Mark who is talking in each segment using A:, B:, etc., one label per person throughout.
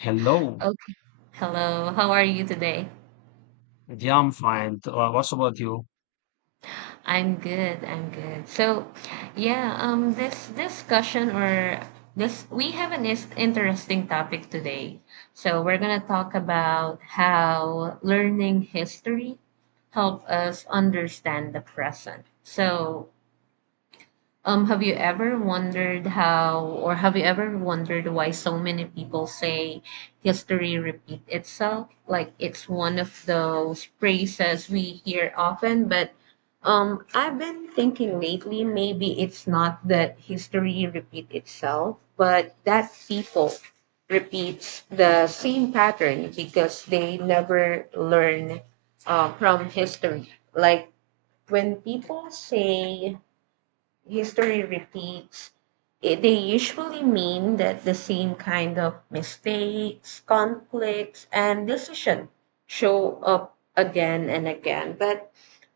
A: Hello.
B: Okay. Hello. How are you today?
A: Yeah, I'm fine. What's about you?
B: I'm good. I'm good. So, yeah, this discussion or this we have an is interesting topic today. So, we're going to talk about how learning history help us understand the present. So, have you ever wondered how, or have you ever wondered why so many people say history repeat itself? Like it's one of those phrases we hear often, but I've been thinking lately maybe it's not that history repeat itself, but that people repeats the same pattern because they never learn from history. Like when people say history repeats, it, they usually mean that the same kind of mistakes, conflicts, and decision show up again and again. But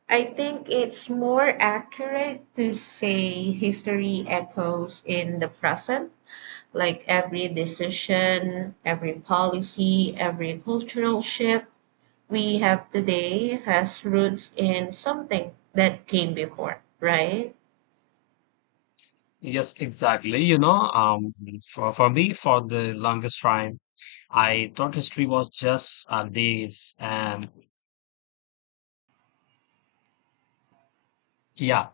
B: I think it's more accurate to say history echoes in the present, like every decision, every policy, every cultural shift we have today has roots in something that came before, right?
A: Yes, exactly. You know, for me, for the longest time, I thought history was just days. And yeah,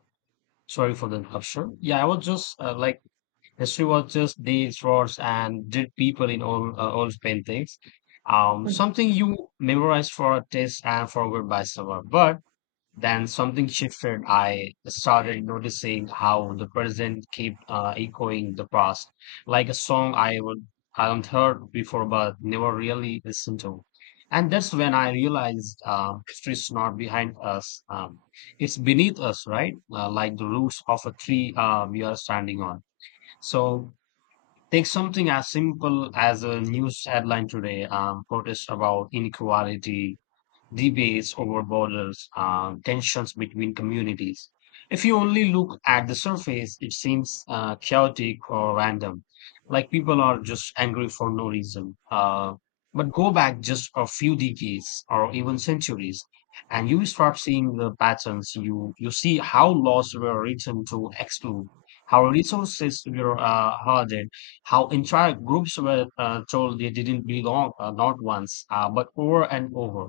A: sorry for the interruption. Yeah, I was just like history was just days, wars, and dead people in old paintings. Something you memorized for a test and forgot by summer. But then something shifted. I started noticing how the present kept echoing the past, like a song I haven't heard before but never really listened to. And that's when I realized history is not behind us; it's beneath us, right? Like the roots of a tree we are standing on. So take something as simple as a news headline today: protest about inequality, debates over borders, and tensions between communities. If you only look at the surface, it seems chaotic or random, like people are just angry for no reason. But go back just a few decades or even centuries, and you start seeing the patterns. You see how laws were written to exclude, how resources were hoarded, how entire groups were told they didn't belong, not once, but over and over.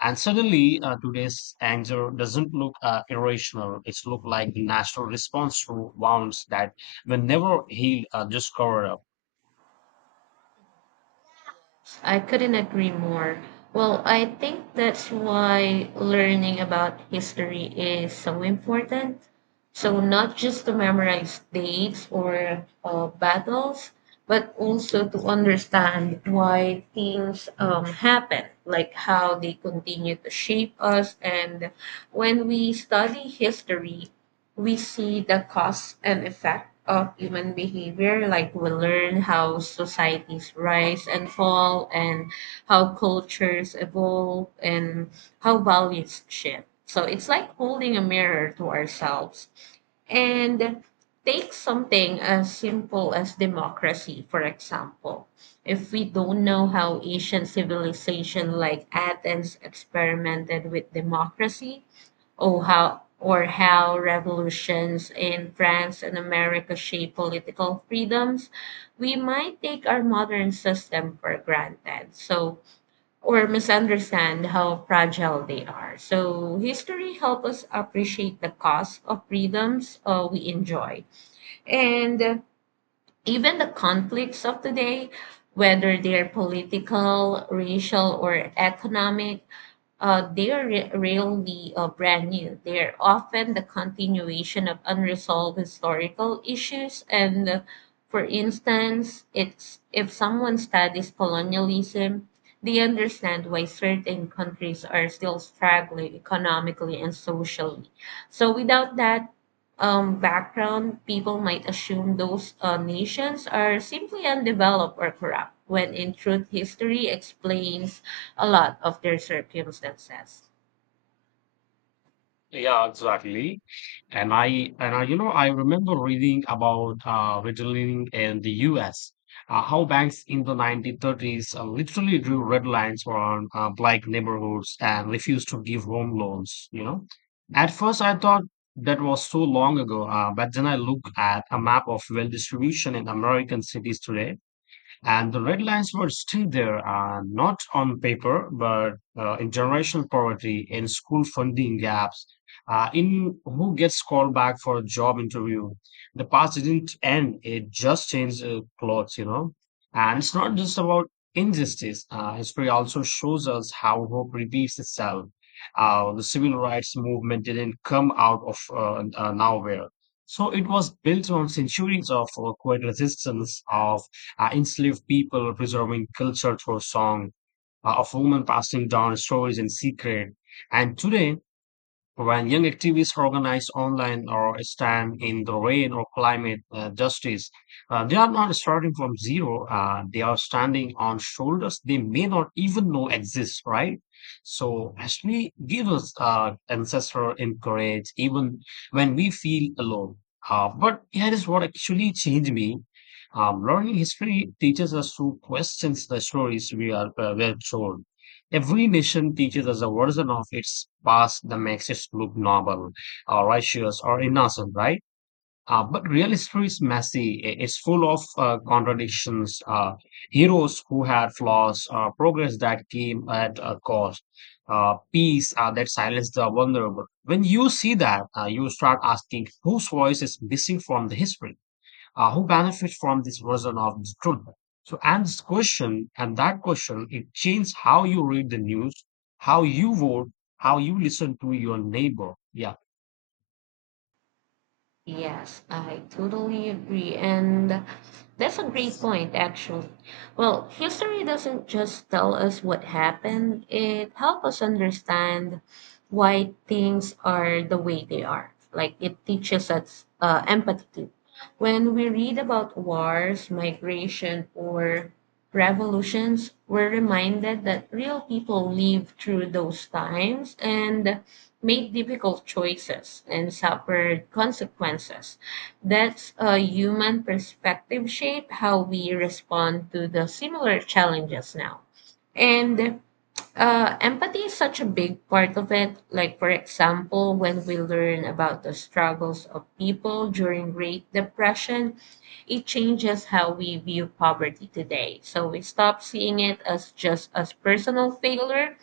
A: And suddenly, today's anger doesn't look irrational. It's look like the natural response to wounds that were never healed, just covered up.
B: I couldn't agree more. Well, I think that's why learning about history is so important. So, not just to memorize dates or battles, but also to understand why things happen, like how they continue to shape us. And when we study history, we see the cause and effect of human behavior like we learn how societies rise and fall and how cultures evolve and how values shift, so it's like holding a mirror to ourselves. And take something as simple as democracy, for example. If we don't know how ancient civilization like Athens experimented with democracy, or how revolutions in France and America shape political freedoms, we might take our modern system for granted. So, or misunderstand how fragile they are. So history helps us appreciate the cost of freedoms we enjoy. And even the conflicts of today, whether they're political, racial, or economic, they are rarely brand new. They are often the continuation of unresolved historical issues. And for instance, it's if someone studies colonialism, they understand why certain countries are still struggling economically and socially. So without that background, people might assume those nations are simply undeveloped or corrupt, when in truth, history explains a lot of their circumstances.
A: Yeah, exactly. And I, I remember reading about redlining in the U.S. How banks in the 1930s literally drew red lines around black neighborhoods and refused to give home loans. You know, at first I thought that was so long ago, but then I look at a map of wealth distribution in American cities today, and the red lines were still there, not on paper, but in generational poverty, in school funding gaps, in who gets called back for a job interview. The past didn't end, it just changed clothes. And it's not just about injustice. Uh, history also shows us how hope repeats itself. The civil rights movement didn't come out of nowhere. So it was built on centuries of quiet resistance, of enslaved people preserving culture through song, of women passing down stories in secret. And today, when young activists organize online or stand in the rain or climate justice, they are not starting from zero. They are standing on shoulders they may not even know exist, right? So, actually, give us ancestral encourage even when we feel alone. But here is what actually changed me. Learning history teaches us to question the stories we are well told. Every nation teaches us a version of its past that makes it look noble, or righteous, or innocent, right? But real history is messy. It's full of contradictions, heroes who had flaws, progress that came at a cost, peace that silenced the vulnerable. When you see that, you start asking whose voice is missing from the history, who benefits from this version of the truth. So, and this question, and that question, it changes how you read the news, how you vote, how you listen to your neighbor. Yeah,
B: Yes, I totally agree. And that's a great point, actually. Well, history doesn't just tell us what happened, it helps us understand why things are the way they are. Like it teaches us empathy too. When we read about wars, migration, or revolutions, we're reminded that real people lived through those times and made difficult choices and suffered consequences. That's a human perspective shape how we respond to the similar challenges now. And empathy is such a big part of it. Like, for example, when we learn about the struggles of people during Great Depression, it changes how we view poverty today. So we stop seeing it as just as personal failure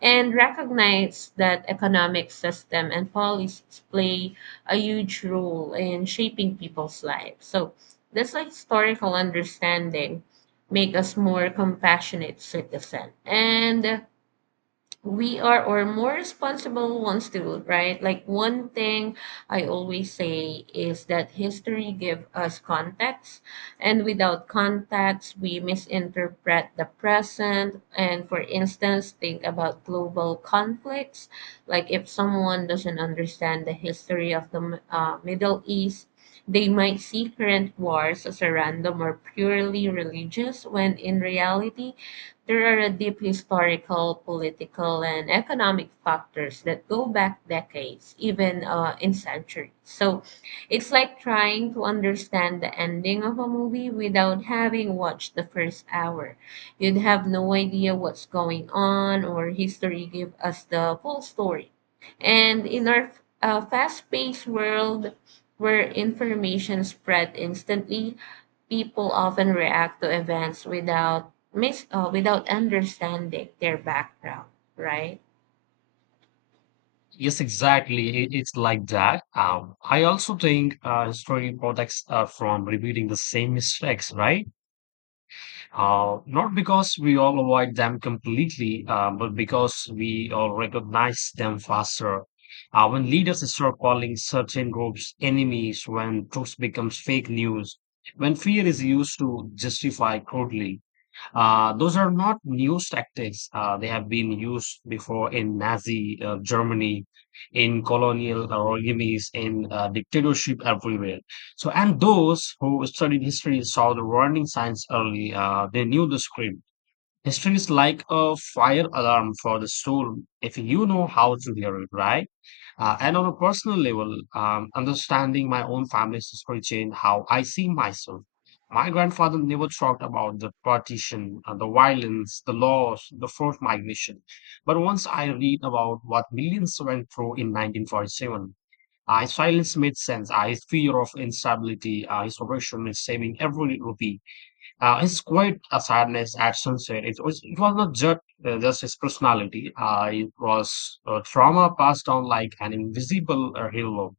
B: and recognize that economic system and policies play a huge role in shaping people's lives. So this like historical understanding make us more compassionate citizen. And we are or more responsible ones too, right? Like one thing I always say is that history give us context, and without context we misinterpret the present. And for instance, think about global conflicts, like if someone doesn't understand the history of the Middle East, they might see current wars as a random or purely religious, when in reality there are deep historical, political, and economic factors that go back decades, even in centuries. So it's like trying to understand the ending of a movie without having watched the first hour. You'd have no idea what's going on, or history give us the full story. And in our fast-paced world, where information spread instantly, people often react to events without miss without understanding their background, right?
A: yes, exactly. It's like that. I also think history protects from repeating the same mistakes, right? Not because we all avoid them completely, but because we all recognize them faster. When leaders start calling certain groups enemies, when truth becomes fake news, when fear is used to justify crudely, those are not new tactics. They have been used before in Nazi Germany, in colonial regimes, in dictatorship everywhere. So, and those who studied history saw the warning signs early. They knew the script. History is like a fire alarm for the soul if you know how to hear it, right? And on a personal level, understanding my own family's history changed how I see myself. My grandfather never talked about the partition, the violence, the loss, the forced migration. But once I read about what millions went through in 1947, his silence made sense. His fear of instability, his oppression is saving every rupee, his quiet, sadness at sunset, it was not just, just his personality, it was trauma passed down like an invisible halo.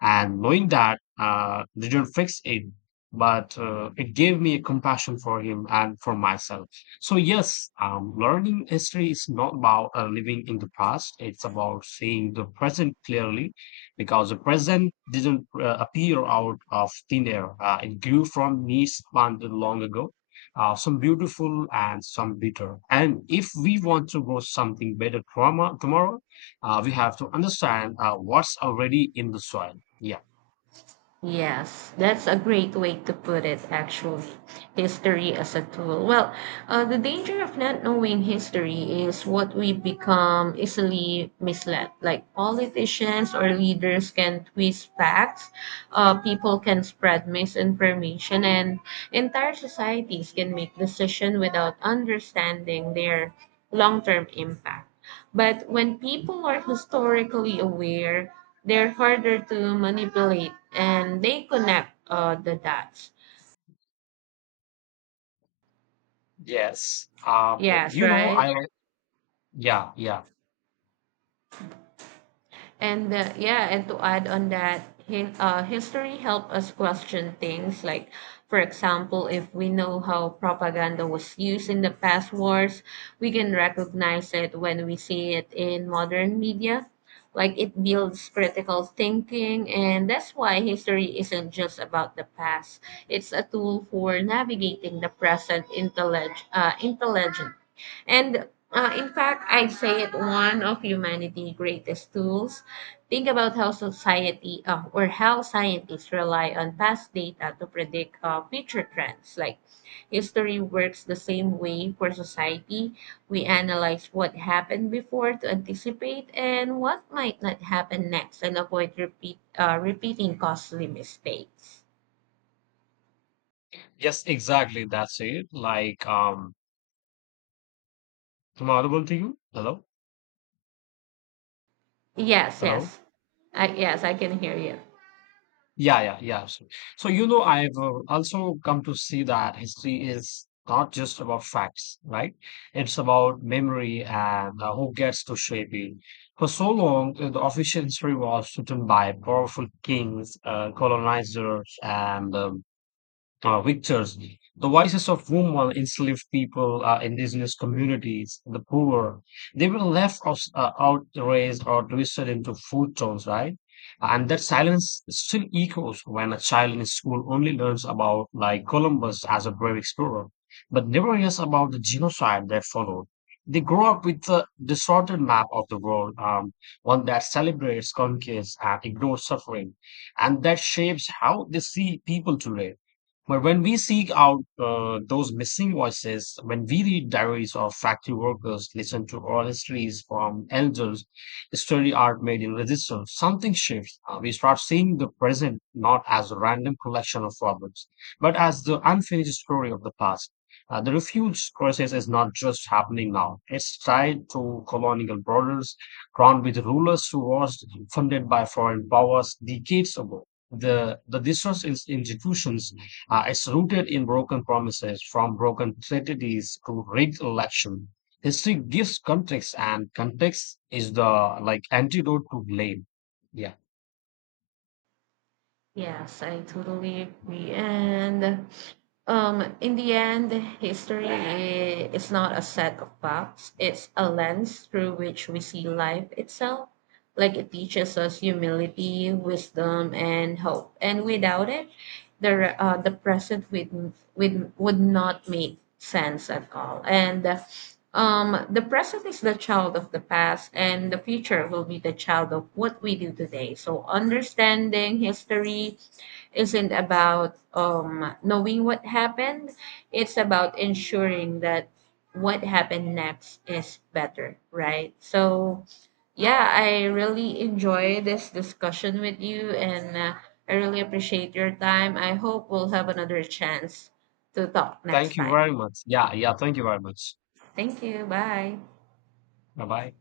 A: And knowing that didn't fix it, but it gave me a compassion for him and for myself. So, yes, learning history is not about living in the past, it's about seeing the present clearly because the present didn't appear out of thin air, it grew from knees planted long ago. Some beautiful and some bitter. And if we want to grow something better trauma, tomorrow, we have to understand what's already in the soil. Yeah.
B: Yes, that's a great way to put it, actually. History as a tool. Well, the danger of not knowing history is what we become easily misled. Like politicians or leaders can twist facts, people can spread misinformation, and entire societies can make decisions without understanding their long term impact. But when people are historically aware, they're harder to manipulate and they connect the dots.
A: Yes.
B: Yes,
A: You know,
B: right?
A: I, yeah, yeah.
B: And yeah, and to add on that, history help us question things, like, for example, if we know how propaganda was used in the past wars, we can recognize it when we see it in modern media. Like it builds critical thinking, and that's why history isn't just about the past. It's a tool for navigating the present intelligent. And in fact, I'd say it one of humanity's greatest tools. Think about how society or how scientists rely on past data to predict future trends. Like history works the same way for society. We analyze what happened before to anticipate and what might not happen next and avoid repeating costly mistakes.
A: Yes, exactly. That's it. Like, am I audible to you? Hello?
B: Yes,
A: Hello?
B: yes. I, yes, I can hear you.
A: Yeah, yeah, yeah. So, you know, I've also come to see that history is not just about facts, right? It's about memory and who gets to shape it. For so long, the official history was written by powerful kings, colonizers, and victors, the voices of women, enslaved people, indigenous communities, the poor, they were left out, raised, or twisted into food tones, right? And that silence still echoes when a child in school only learns about, like, Columbus as a brave explorer, but never hears about the genocide that followed. They grow up with a distorted map of the world, one that celebrates conquest and ignores suffering, and that shapes how they see people today. But when we seek out those missing voices, when we read diaries of factory workers, listen to oral histories from elders, study art made in resistance, something shifts. We start seeing the present not as a random collection of problems, but as the unfinished story of the past. The refuge crisis is not just happening now. It's tied to colonial borders, crowned with rulers who was funded by foreign powers decades ago, the resource institutions. Uh, it's rooted in broken promises, from broken treaties to rigged election. History gives context, and context is the like antidote to blame. Yeah.
B: Yes, I totally agree. And in the end, history is not a set of facts, it's a lens through which we see life itself. Like it teaches us humility, wisdom, and hope. And without it, the the present would not make sense at all. And the present is the child of the past, and the future will be the child of what we do today. So understanding history isn't about knowing what happened. It's about ensuring that what happened next is better, right? So, yeah, I really enjoy this discussion with you, and I really appreciate your time. I hope we'll have another chance to talk next
A: Thank you
B: time.
A: very much. Yeah. Yeah. Thank you very much.
B: Thank you. Bye.
A: Bye bye.